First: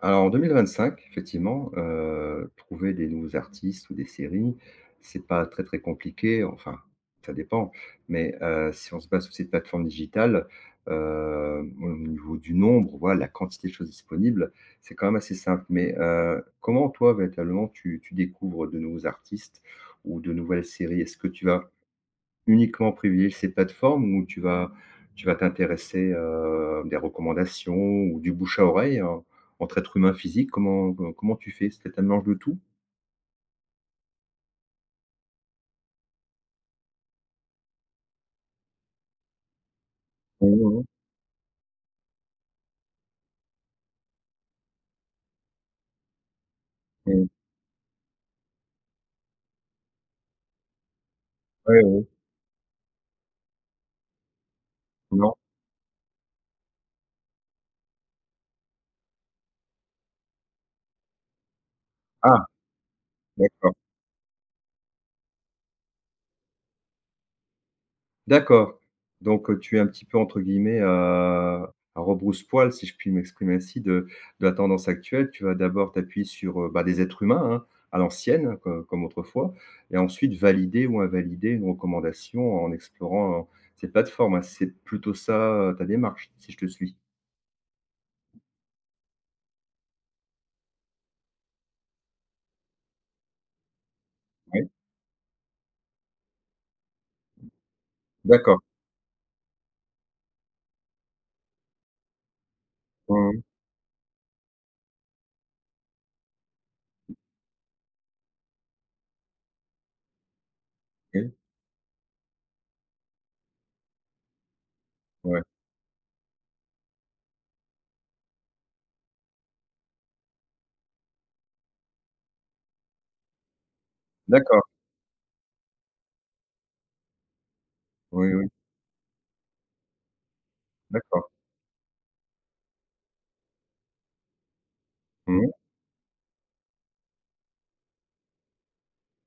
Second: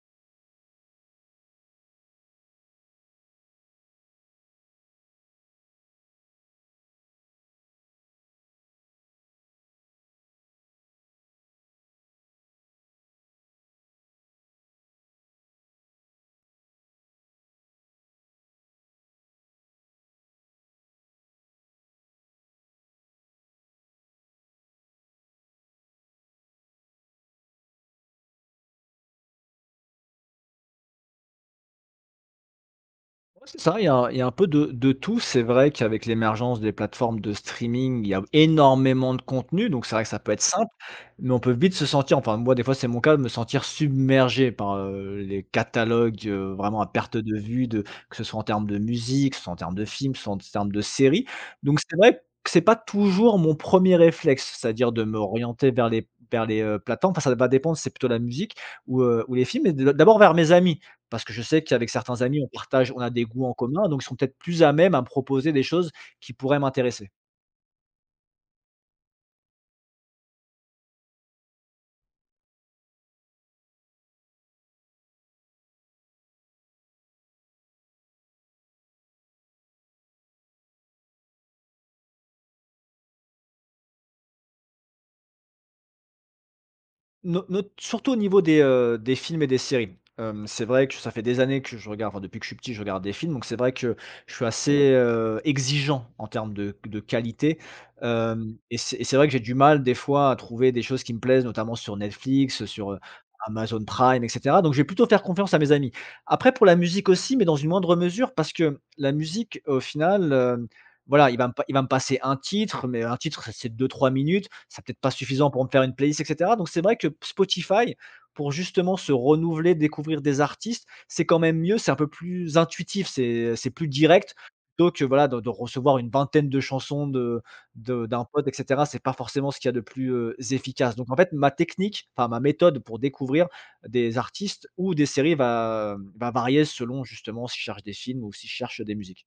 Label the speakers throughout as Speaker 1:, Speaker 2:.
Speaker 1: Alors en 2025, effectivement, trouver des nouveaux artistes ou des séries, c'est pas très très compliqué, enfin, ça dépend. Mais, si on se base sur ces plateformes digitales, au niveau du nombre, voilà, la quantité de choses disponibles, c'est quand même assez simple. Mais, comment toi, véritablement, tu découvres de nouveaux artistes ou de nouvelles séries? Est-ce que tu vas uniquement privilégier ces plateformes où tu vas t'intéresser, des recommandations ou du bouche à oreille, en entre être humain physique, comment comment tu fais? C'était un mélange de tout?
Speaker 2: Ouais, c'est ça, il y a un il y a un peu de tout. C'est vrai qu'avec l'émergence des plateformes de streaming, il y a énormément de contenu, donc c'est vrai que ça peut être
Speaker 1: Mmh
Speaker 2: simple,
Speaker 1: mh.
Speaker 2: mais on peut vite se sentir, enfin moi des fois c'est mon cas, me sentir submergé par les catalogues, vraiment à perte
Speaker 1: Mmh.
Speaker 2: de vue de que ce soit en termes de musique, que ce soit en termes de films, que ce soit en termes de séries, donc
Speaker 1: Ouais,
Speaker 2: c'est
Speaker 1: ouais.
Speaker 2: vrai que c'est pas toujours mon premier réflexe, c'est-à-dire de
Speaker 1: Non?
Speaker 2: m'orienter vers les plateformes. Enfin ça va dépendre si c'est plutôt la musique ou les films, mais de d'abord vers mes amis. Parce que je sais qu'avec certains amis,
Speaker 1: Ah!
Speaker 2: on a des goûts en
Speaker 1: D'accord.
Speaker 2: commun, donc ils sont peut-être plus à même à me proposer des choses qui pourraient m'intéresser.
Speaker 1: D'accord. Donc, tu es un petit peu entre guillemets, à «rebrousse-poil», si je puis m'exprimer ainsi, de la tendance actuelle. Tu vas d'abord t'appuyer sur, bah, des êtres humains, hein, à l'ancienne, co comme autrefois, et ensuite valider ou invalider une recommandation en explorant, ces plateformes, hein. C'est plutôt ça, ta démarche, si je te suis?
Speaker 2: No, no, surtout au niveau des films et des séries. C'est vrai que ça fait des années que je regarde, enfin depuis que je suis petit, je regarde des films, donc c'est vrai que je suis
Speaker 1: Oui?
Speaker 2: assez exigeant en termes de qualité. Hem
Speaker 1: D'accord.
Speaker 2: Et c'est vrai que j'ai du mal des fois à trouver des choses qui me plaisent, notamment sur Netflix, sur
Speaker 1: Mmh mh.
Speaker 2: Amazon Prime et cetera, donc je vais plutôt faire confiance à mes amis. Après pour la musique aussi, mais dans une moindre mesure parce que la musique au final, voilà,
Speaker 1: Oui,
Speaker 2: il va me passer un titre, mais un titre, ça c'est deux trois minutes, ça peut-être pas
Speaker 1: ouais.
Speaker 2: suffisant pour me faire une playlist et cetera. Donc c'est vrai que Spotify, pour justement se renouveler, découvrir des artistes, c'est quand même mieux, c'est un peu plus intuitif, c'est plus direct.
Speaker 1: D'accord.
Speaker 2: Donc que voilà, de recevoir une vingtaine de chansons de d'un
Speaker 1: Oui,
Speaker 2: pote
Speaker 1: oui.
Speaker 2: et cetera, c'est pas forcément ce qu'il y a de plus efficace. Donc en
Speaker 1: D'accord.
Speaker 2: fait, ma technique, enfin ma méthode pour découvrir des artistes ou des séries
Speaker 1: Mmh.
Speaker 2: va varier selon justement si je cherche des films ou si je cherche des musiques.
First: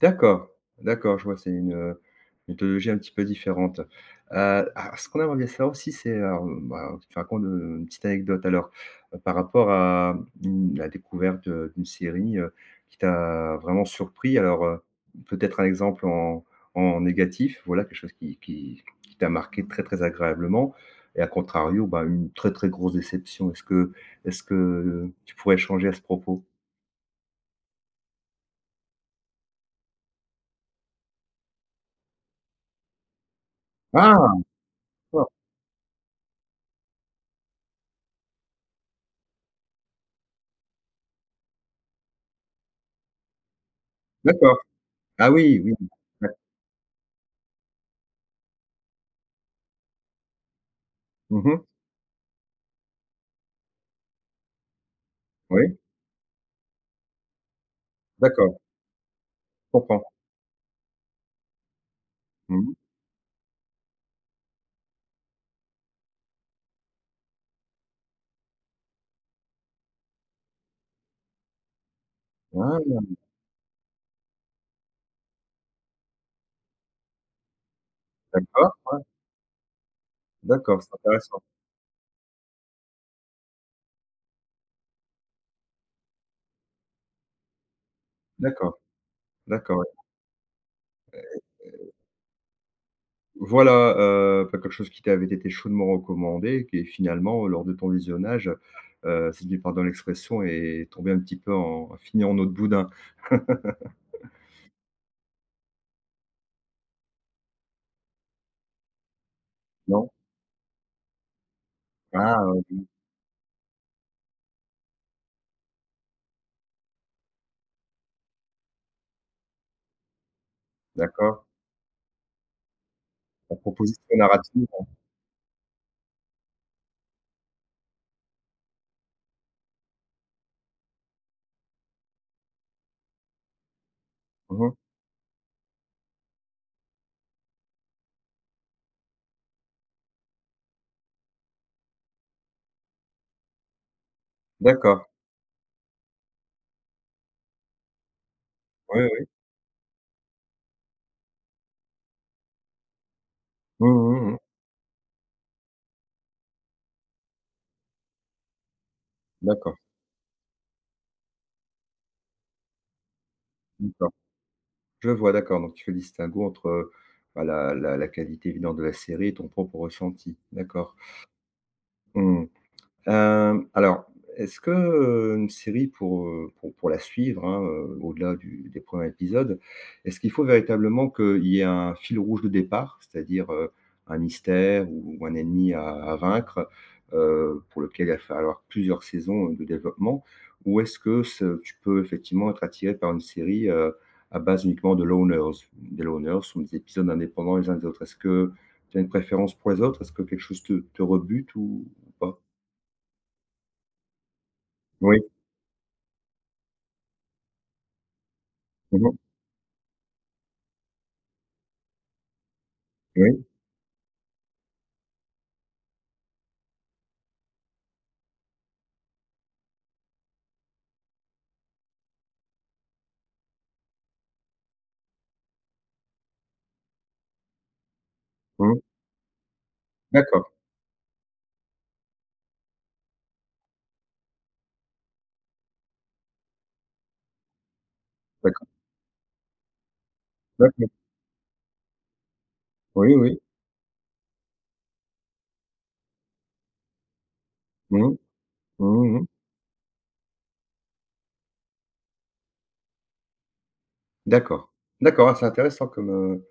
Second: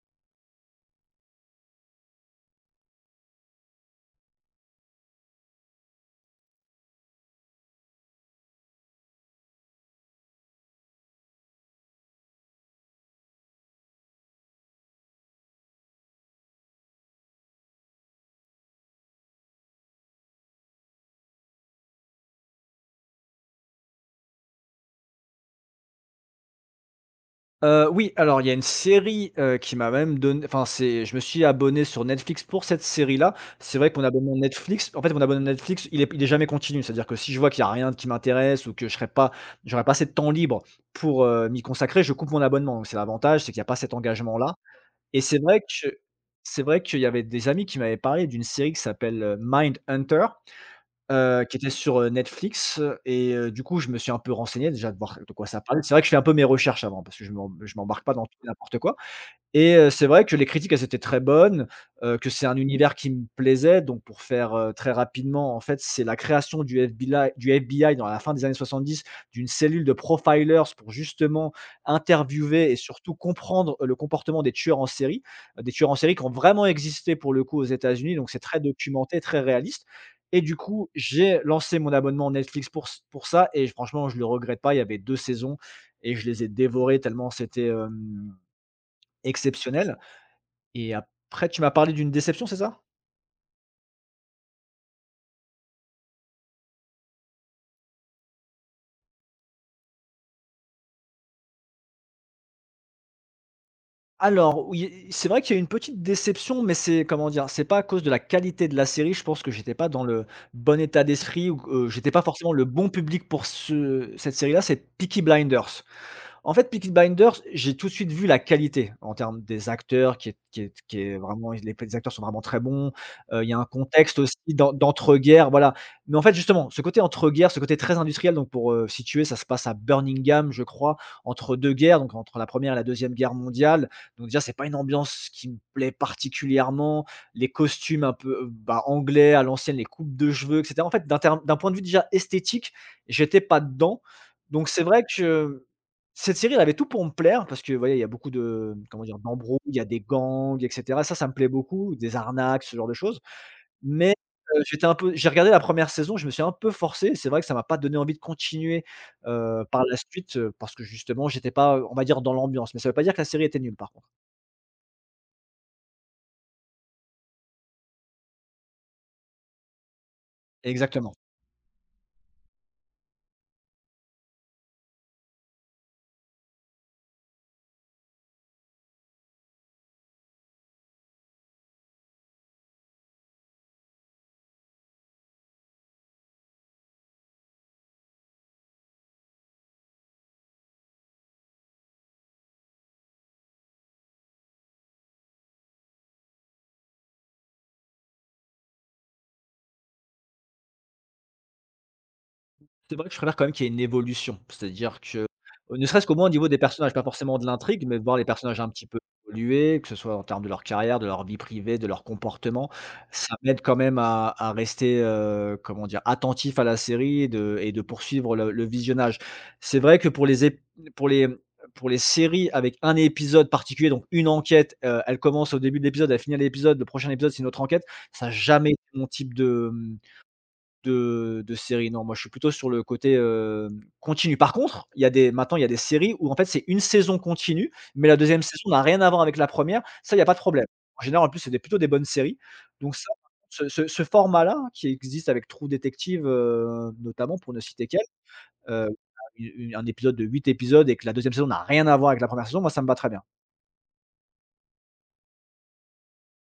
Speaker 1: D'accord, d'accord, je vois, c'est une, méthodologie un petit peu différente. Alors ce qu'on aimerait bien savoir aussi, c'est alors, bah, tu te racontes, une petite anecdote alors, par rapport à, mmh, la découverte, d'une série, qui t'a vraiment surpris. Alors, peut-être un exemple en négatif, voilà, quelque chose qui t'a marqué très, très agréablement, et à contrario, bah, une très, très grosse déception. Est-ce que tu pourrais changer à ce propos?
Speaker 2: Oui, alors il y a une série qui m'a même donné. Enfin, c'est je me suis abonné sur Netflix pour cette série-là. C'est vrai que mon
Speaker 1: Ah!
Speaker 2: abonnement Netflix, en fait, mon
Speaker 1: D'accord.
Speaker 2: abonnement Netflix, il est jamais continu. C'est-à-dire que si je vois qu'il y a rien qui m'intéresse ou que je serais pas j'aurais pas assez de temps libre pour m'y consacrer, je coupe mon abonnement. Donc c'est l'avantage, c'est qu'il n'y a pas cet engagement-là, et
Speaker 1: Ah
Speaker 2: c'est vrai
Speaker 1: oui, oui.
Speaker 2: que
Speaker 1: Ouais.
Speaker 2: c'est vrai qu'il y avait des amis qui m'avaient parlé d'une série qui s'appelle Mind Hunter. Qui
Speaker 1: Mmh.
Speaker 2: était sur Netflix, et du coup, je me suis un peu renseigné déjà, de voir de quoi ça
Speaker 1: Oui,
Speaker 2: parlait. C'est vrai que je fais un peu mes recherches avant parce que je m'embarque pas dans tout et
Speaker 1: d'accord,
Speaker 2: n'importe quoi.
Speaker 1: je
Speaker 2: Et
Speaker 1: comprends.
Speaker 2: c'est vrai que les critiques, elles étaient très bonnes que c'est un
Speaker 1: Mmh.
Speaker 2: univers qui me plaisait. Donc pour faire très rapidement, en fait, c'est la création du FBI dans la fin des années 70, d'une cellule de profilers pour justement interviewer et
Speaker 1: Ah!
Speaker 2: surtout comprendre le comportement des tueurs en série qui ont vraiment existé pour le coup aux États-Unis. Donc c'est très
Speaker 1: D'accord,
Speaker 2: documenté, très réaliste. Et du
Speaker 1: d'accord,
Speaker 2: coup,
Speaker 1: c'est
Speaker 2: j'ai
Speaker 1: intéressant.
Speaker 2: lancé mon abonnement Netflix pour ça, et franchement, je le regrette pas. Il y avait 2 saisons et je les ai dévorées tellement c'était
Speaker 1: D'accord, d'accord, ouais.
Speaker 2: exceptionnel. Et après, tu m'as parlé d'une déception, c'est ça?
Speaker 1: Voilà, bah, quelque chose qui t'avait été chaudement recommandé, qui finalement, lors de ton visionnage, si tu me pardonnes l'expression, est tombé un petit peu, en a fini en eau de boudin,
Speaker 2: Alors oui, c'est vrai qu'il y a eu une petite déception, mais c'est, comment dire, c'est pas à cause de la qualité de la série. Je pense que j'étais pas dans
Speaker 1: non?
Speaker 2: le bon état d'esprit, ou j'étais pas
Speaker 1: Ah,
Speaker 2: forcément le
Speaker 1: mmh,
Speaker 2: bon public pour ce cette série-là, c'est Peaky Blinders. En fait, Peaky Blinders, j'ai tout de suite vu la qualité en termes des acteurs, qui est qui est qui est
Speaker 1: d'accord,
Speaker 2: vraiment les acteurs sont vraiment très bons. Il y
Speaker 1: la
Speaker 2: a un
Speaker 1: proposition
Speaker 2: contexte aussi
Speaker 1: narrative,
Speaker 2: d'en
Speaker 1: hein.
Speaker 2: d'entre-guerres, voilà. Mais en fait, justement, ce côté entre-guerres, ce côté très industriel, donc pour situer, ça se passe à Birmingham, je crois, entre 2 guerres, donc entre la première et la deuxième guerre mondiale. Donc déjà, c'est pas une
Speaker 1: Mmh.
Speaker 2: ambiance qui me plaît particulièrement. Les costumes un peu bah, anglais à l'ancienne, les coupes de cheveux et cetera. En fait, d'un point de vue déjà esthétique, j'étais pas dedans. Donc c'est vrai
Speaker 1: D'accord,
Speaker 2: que cette série, elle avait tout pour me plaire parce que, vous voyez, il y a beaucoup de,
Speaker 1: oui,
Speaker 2: comment dire,
Speaker 1: oui.
Speaker 2: d'embrouilles, il y a des gangs et cetera. Ça me plaît beaucoup, des arnaques, ce genre de choses.
Speaker 1: Mmh
Speaker 2: Mais
Speaker 1: mh, mmh, mmh.
Speaker 2: j'étais un peu j'ai regardé la première saison, je me suis un peu forcé, c'est vrai que ça m'a pas donné envie de continuer
Speaker 1: D'accord,
Speaker 2: par la suite parce que justement, j'étais pas, on va dire, dans l'ambiance. Mais ça veut pas dire que la série était nulle, par contre.
Speaker 1: d'accord. Je vois, d'accord, donc tu fais le distinguo entre, bah, la la qualité évidente de la série et ton propre ressenti. D'accord.
Speaker 2: Exactement.
Speaker 1: Mmh. Hem, alors, est-ce que, une série pour, pour la suivre, hein, au-delà du des premiers épisodes, est-ce qu'il faut véritablement qu'il y ait un fil rouge de départ? C'est-à-dire, un mystère ou un ennemi à vaincre, pour lequel il va falloir plusieurs saisons de développement? Ou est-ce que ce tu peux effectivement être attiré par une série, à base uniquement de loners? Des loners sont des épisodes indépendants les uns des autres. Est-ce que tu as une préférence pour les autres? Est-ce que quelque chose te rebute ou pas?
Speaker 2: C'est vrai que je préfère quand même qu'il y ait une évolution. C'est-à-dire que ne serait-ce qu'au moins au niveau des personnages, pas forcément de l'intrigue, mais de voir les personnages un petit peu
Speaker 1: Mmh mh.
Speaker 2: évoluer, que ce soit en termes de leur carrière, de leur vie privée, de leur comportement, ça
Speaker 1: Oui.
Speaker 2: m'aide quand même à rester, comment dire, attentif à la série et de poursuivre le visionnage. C'est vrai que pour les ép pour les, mmh, pour les séries avec un épisode particulier, donc une enquête elle commence au début de l'épisode, elle finit à l'épisode, le prochain épisode, c'est une autre enquête, ça a jamais
Speaker 1: Mmh.
Speaker 2: été mon type de, mmh
Speaker 1: D'accord,
Speaker 2: de séries, non. Moi, je suis plutôt sur le côté continu. Par contre, il y a des maintenant, il y a des séries où en fait, c'est une saison continue, mais la deuxième
Speaker 1: d'accord,
Speaker 2: saison n'a rien à voir avec la première. Ça, il y a pas de problème.
Speaker 1: d'accord.
Speaker 2: En général, en plus, c'est des plutôt des bonnes séries. Donc ça,
Speaker 1: Oui, oui.
Speaker 2: ce format-là, qui existe avec True Detective notamment pour ne citer qu'elle,
Speaker 1: Mmh mh.
Speaker 2: heu,
Speaker 1: Mmh mh.
Speaker 2: u un épisode de 8 épisodes, et que la deuxième saison n'a rien à voir avec la première saison, moi, ça me va très bien.
Speaker 1: D'accord. D'accord, ah, c'est intéressant comme,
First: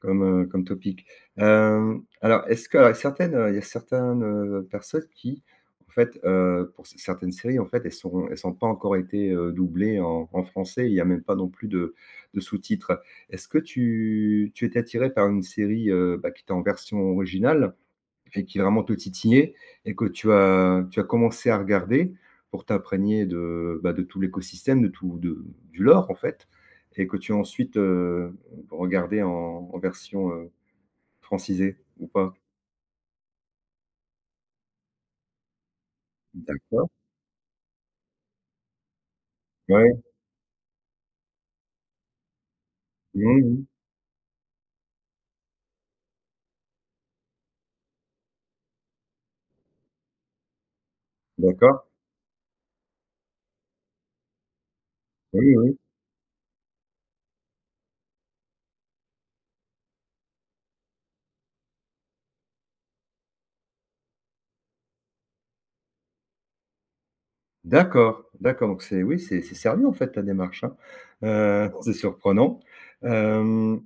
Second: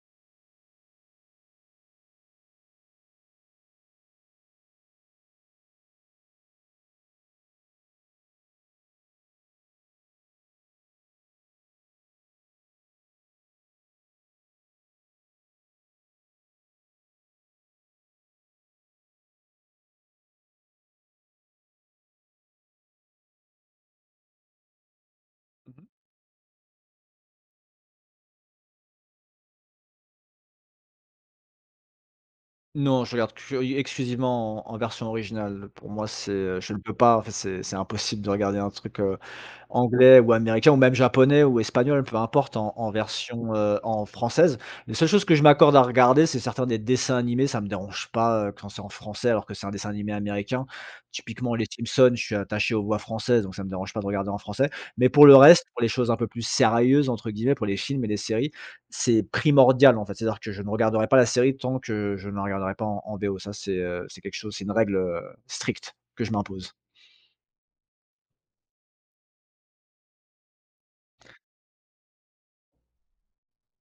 Speaker 1: comme, comme topic. Hem, alors est-ce que, alors certaines, il y a certaines, personnes qui en fait, pour c certaines séries en fait, elles sont pas encore été, doublées en français, il y a même pas non plus de sous-titres. Est-ce que tu étais attiré par une série, bah, qui était en version originale et qui vraiment te titillait et que tu as commencé à regarder pour t'imprégner de, bah, de tout l'écosystème, de tout de du
Speaker 2: Mmh.
Speaker 1: lore, en fait, et que tu as ensuite, regardé en version, francisée ou pas?
Speaker 2: Non, je regarde que exclusivement en version originale. Pour moi, je ne
Speaker 1: D'accord.
Speaker 2: peux pas, en fait, c'est impossible de regarder un truc,
Speaker 1: Ouais.
Speaker 2: anglais ou américain ou même japonais ou espagnol, peu importe, en
Speaker 1: Mmh
Speaker 2: version
Speaker 1: mh.
Speaker 2: en française. Les seules choses que je m'accorde à regarder, c'est certains des dessins animés, ça me dérange pas quand c'est en français alors que c'est un dessin animé américain. Typiquement les
Speaker 1: D'accord.
Speaker 2: Simpsons, je suis attaché aux voix françaises, donc ça me dérange pas de regarder en français. Mais pour le
Speaker 1: Oui,
Speaker 2: reste,
Speaker 1: oui.
Speaker 2: pour les choses un peu plus «sérieuses» entre guillemets, pour les films et les séries, c'est primordial en fait. C'est-à-dire que je ne regarderai pas la série tant que je ne la regarderai pas en VO. Ça c'est c'est quelque chose c'est une règle stricte que je m'impose.
Speaker 1: D'accord, d'accord, donc c'est oui, c'est sérieux, en fait, ta démarche, hein. C'est surprenant. Hem,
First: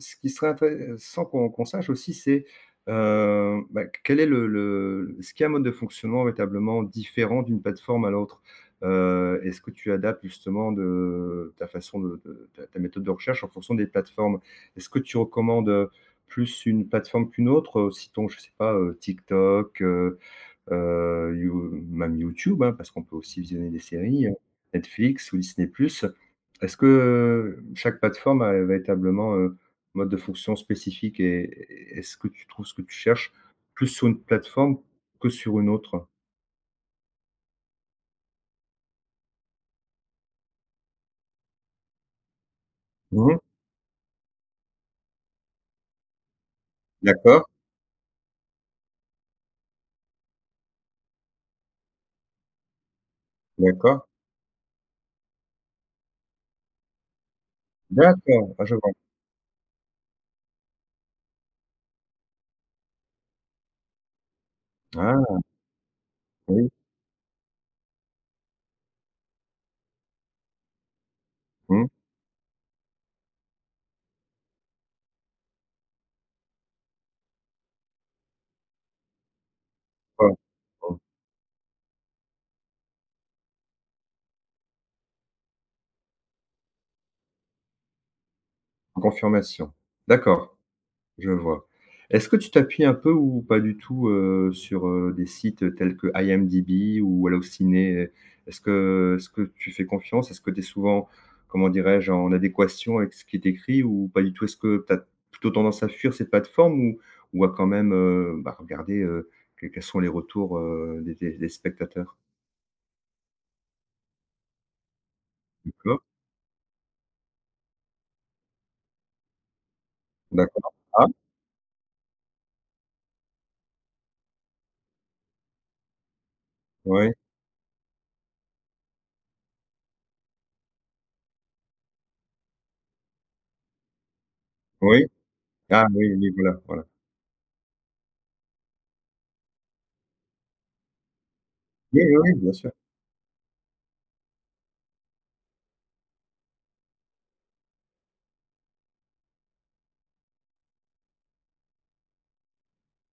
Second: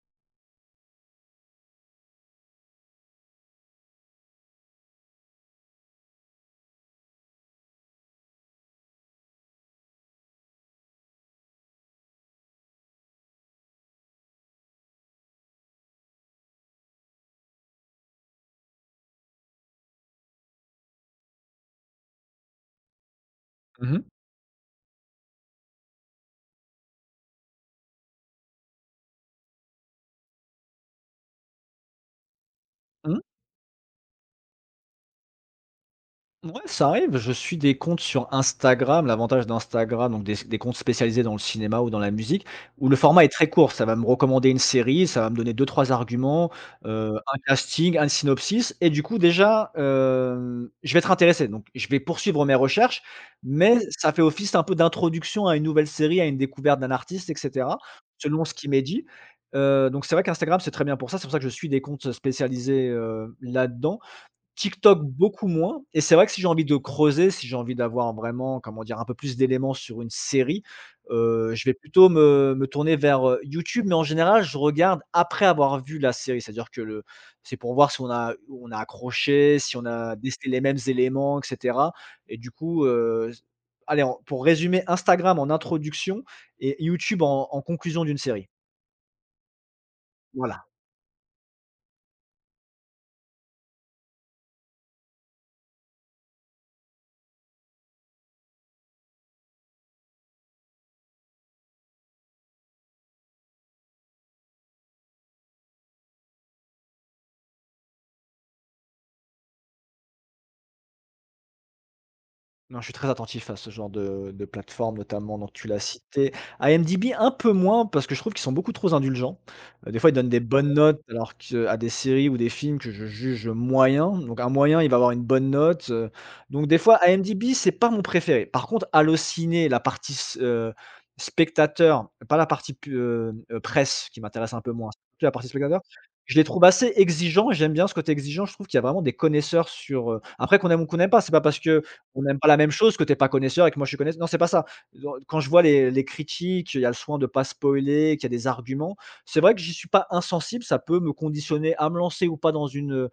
Speaker 1: ce qui serait intéressant qu'on sache aussi, c'est, bah, quel est le ce qui est un mode de fonctionnement véritablement différent d'une plateforme à l'autre? Est-ce que tu adaptes justement de ta façon de ta ta méthode de recherche en fonction des plateformes? Est-ce que tu recommandes, plus une plateforme qu'une autre, citons, je sais pas, TikTok, You même YouTube, hein, parce qu'on peut aussi visionner des
Speaker 2: Mmh mh.
Speaker 1: séries, Netflix ou Disney+. Est-ce que, chaque plateforme a véritablement, mode de fonction spécifique, et est-ce que tu trouves ce que tu
Speaker 2: Mmh.
Speaker 1: cherches plus sur une plateforme que sur une autre?
Speaker 2: Ouais, ça arrive, je suis des comptes sur Instagram. L'avantage d'Instagram, donc des comptes spécialisés dans le cinéma ou dans la musique, où le format est
Speaker 1: Mmh.
Speaker 2: très court. Ça va me recommander une série, ça va me donner deux trois arguments un
Speaker 1: D'accord,
Speaker 2: casting, un synopsis, et du coup déjà je vais être intéressé. Donc je vais poursuivre mes recherches, mais
Speaker 1: d'accord,
Speaker 2: ça fait office un peu d'introduction à une nouvelle série, à une découverte d'un artiste et cetera, selon
Speaker 1: d'accord.
Speaker 2: ce
Speaker 1: Ah,
Speaker 2: qu'il
Speaker 1: je
Speaker 2: m'est
Speaker 1: vois.
Speaker 2: dit. Donc c'est vrai qu'Instagram, c'est très bien pour ça. C'est pour ça que je suis des comptes spécialisés là-dedans. TikTok
Speaker 1: Ah
Speaker 2: beaucoup moins, et c'est vrai que si j'ai envie
Speaker 1: oui.
Speaker 2: de creuser, si j'ai envie d'avoir vraiment, comment dire, un peu plus d'éléments sur une série je vais
Speaker 1: Mmh.
Speaker 2: plutôt me tourner vers YouTube, mais en général, je regarde après avoir vu la série. C'est-à-dire que le c'est pour voir si on a accroché, si on a
Speaker 1: Voilà.
Speaker 2: décelé les mêmes
Speaker 1: Mmh.
Speaker 2: éléments et cetera, et du coup allez, en pour résumer, Instagram en introduction et YouTube en conclusion d'une série.
Speaker 1: Confirmation. D'accord.
Speaker 2: Voilà.
Speaker 1: Je vois. Est-ce que tu t'appuies un peu ou pas du tout, sur, des sites tels que IMDb ou Allociné? Est-ce que tu fais confiance? Est-ce que tu es souvent, comment dirais-je, en adéquation avec ce qui est écrit ou pas du tout? Est-ce que tu as plutôt tendance à fuir ces plateformes ou à quand même, bah, regarder, quels sont les retours, des spectateurs?
Speaker 2: Non, je suis très attentif à ce genre de plateforme, notamment, donc tu l'as
Speaker 1: D'accord,
Speaker 2: cité. IMDb, un peu moins, parce que je trouve qu'ils sont beaucoup trop indulgents. Des fois, ils donnent des
Speaker 1: d'accord.
Speaker 2: bonnes notes,
Speaker 1: Ah,
Speaker 2: alors que à des séries ou des films que je juge moyens. Donc un moyen, il va avoir une bonne note, donc des fois,
Speaker 1: oui,
Speaker 2: IMDb, c'est pas mon préféré. Par contre, Allociné, la partie s spectateur, pas la partie pu presse qui m'intéresse un peu moins, c'est
Speaker 1: oui.
Speaker 2: plutôt la partie spectateur.
Speaker 1: Ah oui, oui,
Speaker 2: Je les
Speaker 1: voilà,
Speaker 2: trouve
Speaker 1: voilà.
Speaker 2: assez exigeants et j'aime bien ce côté exigeant. Je trouve qu'il y a vraiment des connaisseurs après qu'on aime ou qu'on n'aime pas, c'est pas parce que
Speaker 1: Oui, oui,
Speaker 2: on
Speaker 1: oui,
Speaker 2: n'aime pas
Speaker 1: bien
Speaker 2: la
Speaker 1: sûr.
Speaker 2: même chose, que tu es pas connaisseur et que moi je suis connaisseur. Non, c'est pas ça. Dans Quand je vois les critiques, il y a le soin de pas spoiler, qu'il y a des arguments, c'est vrai que j'y suis pas insensible, ça peut me conditionner à me lancer ou pas dans une,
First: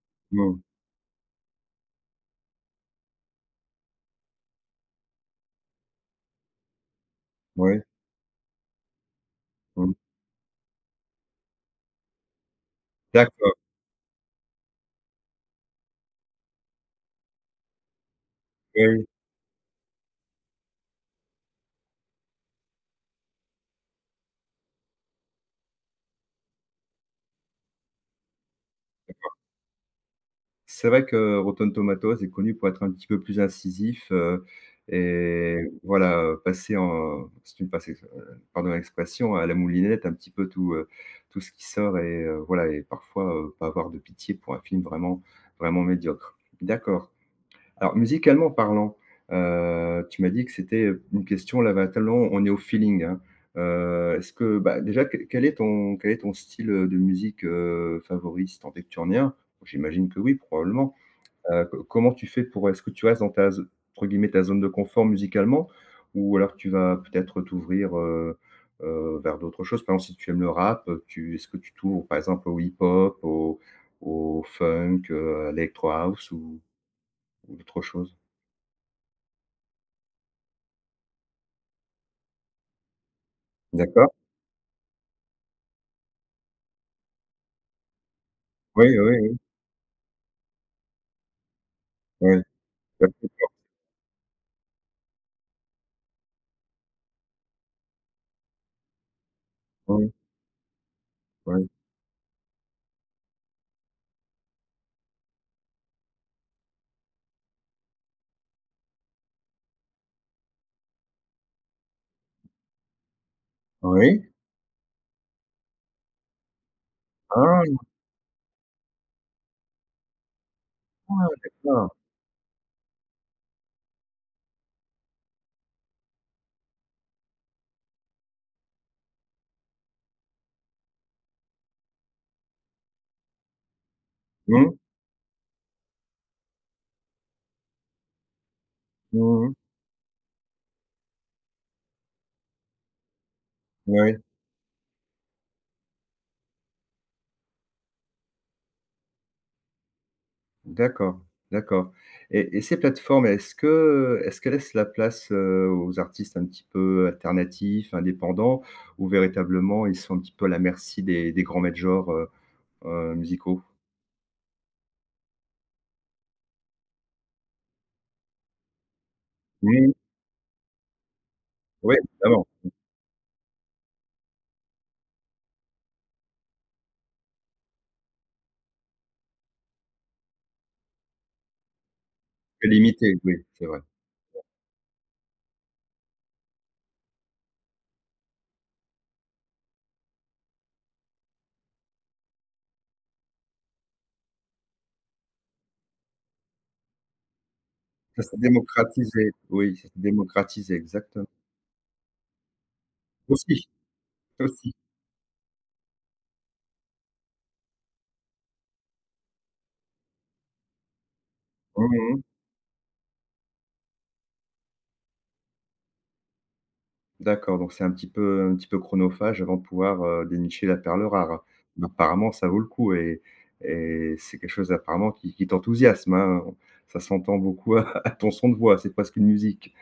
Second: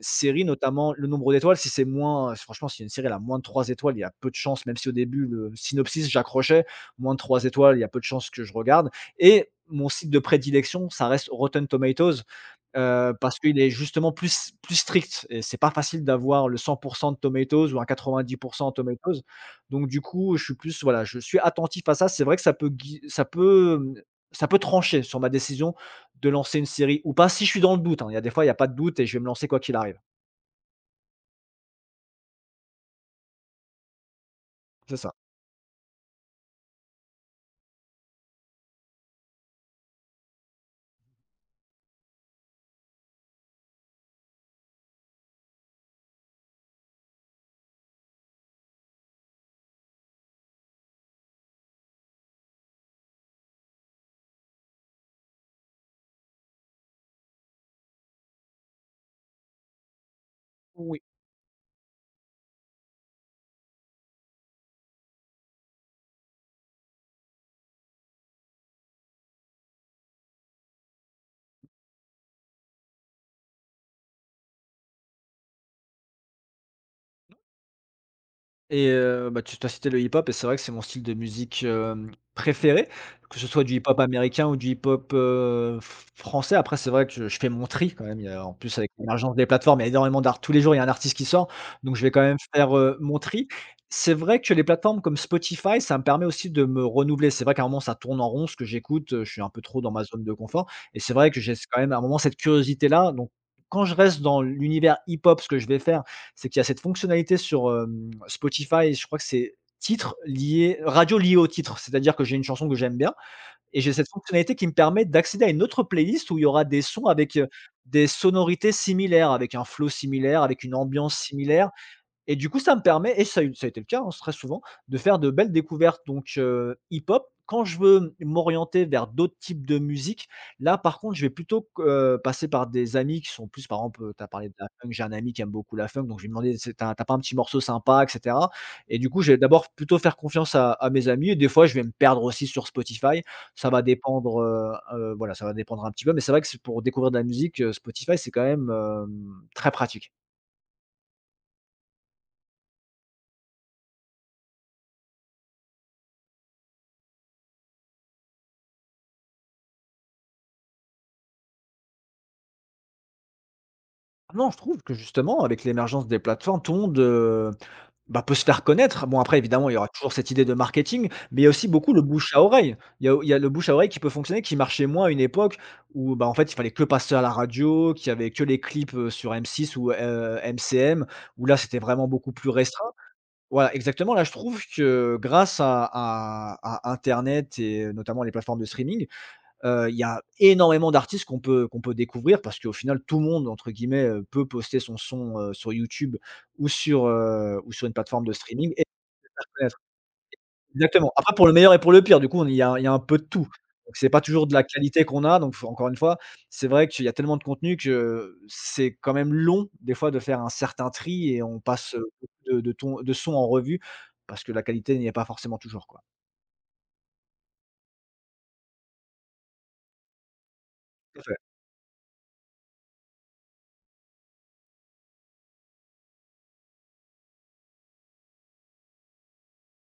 Speaker 2: série,
Speaker 1: Mmh.
Speaker 2: notamment le nombre d'étoiles. Si c'est moins franchement, si une série elle a moins de 3 étoiles, il y a peu de chances, même si au début le synopsis j'accrochais, moins de 3 étoiles, il
Speaker 1: Oui.
Speaker 2: y a peu de chances que je regarde. Et mon
Speaker 1: Mmh.
Speaker 2: site de prédilection, ça reste Rotten Tomatoes. Parce
Speaker 1: D'accord.
Speaker 2: qu'il est justement plus strict et c'est pas facile d'avoir le 100 de Tomatoes ou un 90
Speaker 1: Oui, oui.
Speaker 2: Tomatoes. Donc du coup, je suis plus voilà, je suis attentif à ça. C'est vrai que ça peut gui ça peut trancher sur ma décision de lancer une série ou pas, si je suis dans le doute, hein. Il y a des fois, il y a pas de doute et je vais me lancer quoi qu'il arrive.
Speaker 1: C'est vrai que Rotten Tomatoes est connu pour être un petit peu plus incisif,
Speaker 2: C'est ça.
Speaker 1: et voilà, passer en, si tu me passes l'ex pardon, l'expression, à la moulinette un petit peu tout, tout ce qui sort, et voilà, et parfois, pas avoir de pitié pour un film vraiment vraiment médiocre. D'accord. Alors musicalement parlant, tu m'as dit que c'était, une question là maintenant, on est au feeling, hein. Est-ce que bah, déjà que quel est ton style, de musique, favori, si tant est que tu en aies un? J'imagine que oui, probablement. Co comment tu fais pour est-ce que tu restes dans ta z entre guillemets «ta zone de confort» musicalement? Ou alors tu vas peut-être t'ouvrir, vers d'autres choses? Par exemple, si tu aimes le rap, tu est-ce que tu t'ouvres par exemple au hip-hop, au funk, à l'electro house ou d'autres choses?
Speaker 2: Et bah, tu as cité le hip-hop et c'est vrai que c'est mon style de musique, préféré, que ce soit du hip-hop
Speaker 1: D'accord.
Speaker 2: américain ou du hip-hop, f français. Après, c'est vrai que je fais mon tri quand même. Il y a en plus
Speaker 1: Oui,
Speaker 2: avec
Speaker 1: oui,
Speaker 2: l'émergence
Speaker 1: oui,
Speaker 2: des plateformes, il y a énormément d'art tous les jours, il y a un artiste qui sort, donc je vais quand même
Speaker 1: oui,
Speaker 2: faire,
Speaker 1: tout à
Speaker 2: mon tri.
Speaker 1: fait.
Speaker 2: C'est vrai que les plateformes comme Spotify, ça me permet aussi de me renouveler. C'est vrai qu'à un moment, ça tourne en rond ce que j'écoute, je suis un peu trop dans ma
Speaker 1: Oui,
Speaker 2: zone de confort et c'est vrai que j'ai
Speaker 1: oui.
Speaker 2: quand même à un moment cette curiosité-là, donc quand je reste dans l'univers hip-hop, ce que je vais faire c'est qu'il y a cette fonctionnalité sur, Spotify, je crois que c'est titres liés radio liée au titre. C'est-à-dire que j'ai une chanson que j'aime bien et j'ai cette
Speaker 1: Oui.
Speaker 2: fonctionnalité qui me permet d'accéder à une autre playlist où il y aura des sons avec,
Speaker 1: Ah!
Speaker 2: des sonorités similaires, avec un flow similaire, avec une ambiance
Speaker 1: Ah
Speaker 2: similaire
Speaker 1: d'accord.
Speaker 2: et du coup, ça me permet et ça a été le cas, hein, très souvent, de faire de belles découvertes donc hip-hop. Quand je veux m'orienter vers d'autres types de musique, là, par contre, je vais plutôt q passer par des amis qui sont plus par exemple, tu as parlé de la
Speaker 1: Mmh.
Speaker 2: funk, j'ai un ami qui aime beaucoup la funk, donc je vais lui demander: «C'est Tu as pas un petit morceau sympa?» et cetera et du coup, je vais
Speaker 1: Mmh mmh.
Speaker 2: d'abord plutôt faire confiance à mes amis et des fois, je vais me perdre aussi sur Spotify. Ça va
Speaker 1: Oui.
Speaker 2: dépendre, voilà, ça va dépendre un petit peu, mais c'est vrai que c'est pour découvrir de la musique, Spotify, c'est quand même, très pratique.
Speaker 1: D'accord, d'accord, et ces plateformes, est-ce que est-ce qu'elles laissent la place, aux artistes un petit peu alternatifs, indépendants, ou véritablement ils sont un petit peu à la merci des grands majors, musicaux?
Speaker 2: Ah, non, je trouve que justement, avec l'émergence des plateformes, tout le monde, bah, peut se faire connaître. Bon, après, évidemment, il y aura
Speaker 1: Mmh,
Speaker 2: toujours cette idée de marketing, mais il y a aussi beaucoup
Speaker 1: oui,
Speaker 2: le bouche à
Speaker 1: évidemment,
Speaker 2: oreille. Il y a le bouche à oreille qui peut fonctionner, qui marchait moins à une époque où, bah, en fait, il fallait que passer à la radio, qu'il y avait que les clips, sur M6 ou, MCM, où là, c'était vraiment beaucoup plus
Speaker 1: c'est
Speaker 2: restreint.
Speaker 1: limité, oui, c'est
Speaker 2: Voilà,
Speaker 1: vrai.
Speaker 2: exactement. Là, je trouve que grâce à internet et notamment les plateformes de streaming. Il y a énormément d'artistes qu'on peut découvrir parce qu'au final tout le monde entre guillemets, peut poster son son, sur YouTube ou sur une
Speaker 1: Ça
Speaker 2: plateforme de
Speaker 1: s'est
Speaker 2: streaming et se
Speaker 1: démocratisé,
Speaker 2: faire
Speaker 1: oui,
Speaker 2: connaître.
Speaker 1: ça s'est démocratisé,
Speaker 2: Exactement.
Speaker 1: exactement.
Speaker 2: Après pour le meilleur et pour le pire, du coup on il y a un peu de tout.
Speaker 1: Aussi,
Speaker 2: Donc c'est pas toujours de la
Speaker 1: aussi.
Speaker 2: qualité qu'on a, donc faut encore une fois, c'est vrai qu'il y a tellement de contenu que c'est quand même long des fois de faire un certain tri et on passe,
Speaker 1: Mmh mmh.
Speaker 2: beaucoup de sons en revue parce que la qualité n'y est pas forcément toujours, quoi.
Speaker 1: D'accord, donc c'est un petit peu chronophage avant de pouvoir, dénicher la perle
Speaker 2: Tout à fait.
Speaker 1: rare. Mais apparemment, ça vaut le coup, et c'est quelque chose apparemment qui t'enthousiasme, hein? Ça s'entend beaucoup à ton son de voix, c'est presque une musique.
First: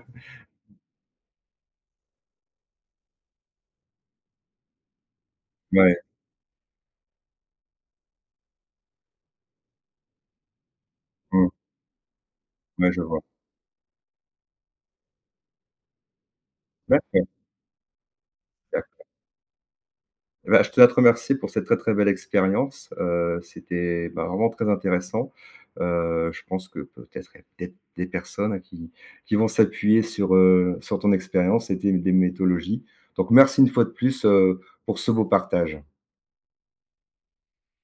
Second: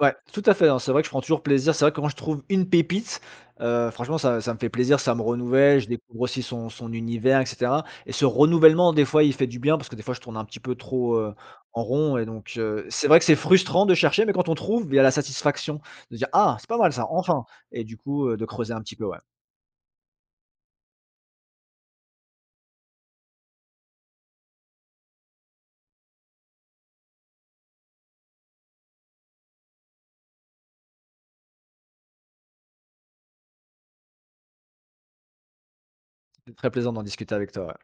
Speaker 2: Ouais, tout à fait, hein, c'est vrai que je prends toujours plaisir. C'est vrai que quand je trouve une pépite, franchement, ça me fait plaisir, ça me renouvelle. Je
Speaker 1: Ouais,
Speaker 2: découvre aussi son univers et cetera et ce renouvellement, des fois, il fait du bien parce que, des fois, je tourne un petit peu trop,
Speaker 1: mmh,
Speaker 2: en rond et donc
Speaker 1: ouais, je
Speaker 2: c'est vrai
Speaker 1: vois.
Speaker 2: que c'est frustrant de chercher, mais quand on trouve, il y a la satisfaction de dire: «Ah, c'est pas mal ça,
Speaker 1: D'accord.
Speaker 2: enfin» et du coup, de creuser un petit peu, ouais.
Speaker 1: Eh ben, je tenais à te remercier pour cette très, très belle expérience. C'était, bah, vraiment très intéressant. Je pense que peut-être il y a peut-être des personnes qui vont s'appuyer sur, sur ton expérience et tes des méthodologies. Donc merci une fois de plus, pour ce beau partage.
Speaker 2: C'était très plaisant d'en discuter avec toi, ouais.